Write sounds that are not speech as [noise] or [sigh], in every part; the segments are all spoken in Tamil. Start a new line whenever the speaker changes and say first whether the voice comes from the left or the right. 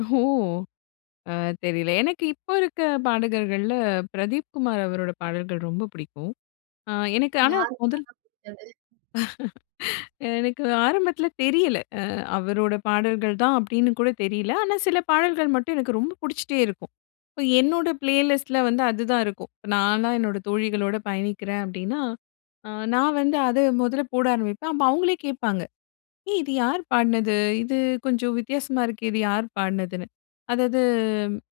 left: ஓ! அ, தெரில. எனக்கு இப்ப இருக்க பாடகர்கள்ல பிரதீப் குமார் அவரோட பாடல்கள் ரொம்ப புடிக்கும். அ எனக்கு, ஆனா
right: யாருக்கு
left: மொதல்
right: தாங்க புடிக்காது.
left: [chuckles] எனக்கு ஆரம்பத்துல தெரியல. அ, அவரோட பாடல்கள்தான் அப்டின்னு கூட தெரில. ஆனா, சில பாடல்கள் மட்டும் எனக்கு ரொம்ப புடிச்சிட்டே இருக்கும். இப்ப என்னோட பிளேலிஸ்ட்ல வந்து அதுதான் இருக்கும். இப்ப நான்லாம் என்னோட தோழிகளோட பயணிக்கிறேன் அப்டின்னா, அ நான் வந்து அத மொல்ல போட ஆரம்பிப்பேன். அப்ப அவுங்களே கேப்பாங்க. ஏய், இது யாரு பாடுனது? இது கொஞ்சம் வித்தியாசமா இருக்கே, இது யாரு பாடுனதுன்னு. அதாவது,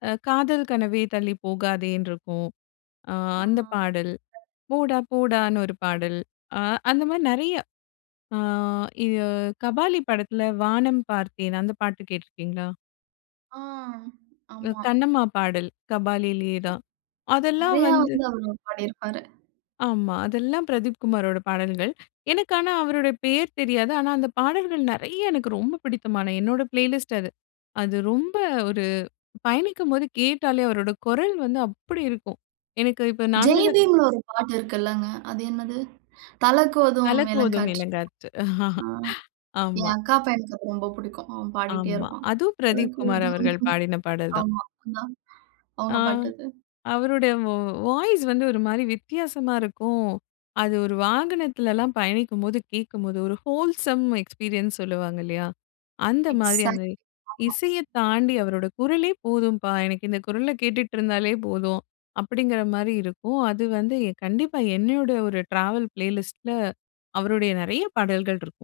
left: அ, "காதல் கனவே தள்ளிப் போகாதேனுட்டு" இருக்கும், அ,
right: ஆ. ஆ.
left: அந்தப் பாடல். "போடா போடான்னு" ஒரு பாடல். அ, அந்த மாரி நெறைய. ஆ. இது கபாலி படத்தில "வானம் பார்த்தேன்" அந்த பாட்டு கேட்டு இருக்கீங்களா?
right: ஆ.
left: அ,
right: ஆமா.
left: "கண்ணம்மா" பாடல் கபாலிலேயே தான். அதெல்லாம்
right: நெறைய
left: வந்து
right: வந்து, அவரு பாடியிருப்பாரு.
left: ஆமா. அதெல்லாம் பிரதீப் குமாரோட பாடல்கள். எனக்கு ஆனா அவருடைய பெயர் தெரியாது. ஆனா, அந்த பாடல்கள் நெறைய எனக்கு ரொம்ப பிடித்தமான, என்னோட பிளேலிஸ்ட் அது. அது ரொம்ப ஒரு பயணிக்கும்போது கேட்டாலே அவருடைய குரல் வந்து அப்டி இருக்கும். எனக்கு இப்போது 4
right: ஜெய்
left: சக்கர.
right: பீம்ல ஒரு பாட்டு இருக்கு இல்லங்க. அது என்னது "தலகோதும்
left: தலகோதும்
right: வேளங்காற்று"
left: இளங்காத்து. [chuckles]
right: ஆ. என்
left: ஆமா.
right: அக்கா பயனுக்கு அது ரொம்ப புடிக்கும். அவன் பாடிகிட்டே
left: ஆமா.
right: இருப்பான்.
left: அதும் பிரதீப் குமார்
right: தலகோதும்,
left: அவர்கள் பாடின பாடல் தான்.
right: ஆமா. [unintelligible]
left: ஆ,
right: அவுங்க பாட்டுக்கு
left: அவரோட, வா வாய்ஸ் வந்து ஒரு மாரி வித்தியாசமா இருக்கும். அது ஒரு வாகனத்துல்லாம் பயணிக்கும்போது கேக்கும்போது ஒரு ஹோல்சம் எக்ஸ்பீரியன்ஸ் சொல்லுவாங்க. இல்லையா? அந்த மாரி அந்த
right: எக்ஸாக்ட்லி ஆமா.
left: இசையத் தாண்டி அவரோட குரலே போதும்பா. எனக்கு இந்த குரல கேட்டுட்டு இருந்தாலே போதும், அப்டிங்கிற மாரி இருக்கும். அது வந்து கண்டிப்பா என்னையோட ஒரு ட்ராவல் ப்ளேலிஸ்ட்டில அவருடைய நெறைய பாடல்கள் இருக்கும்.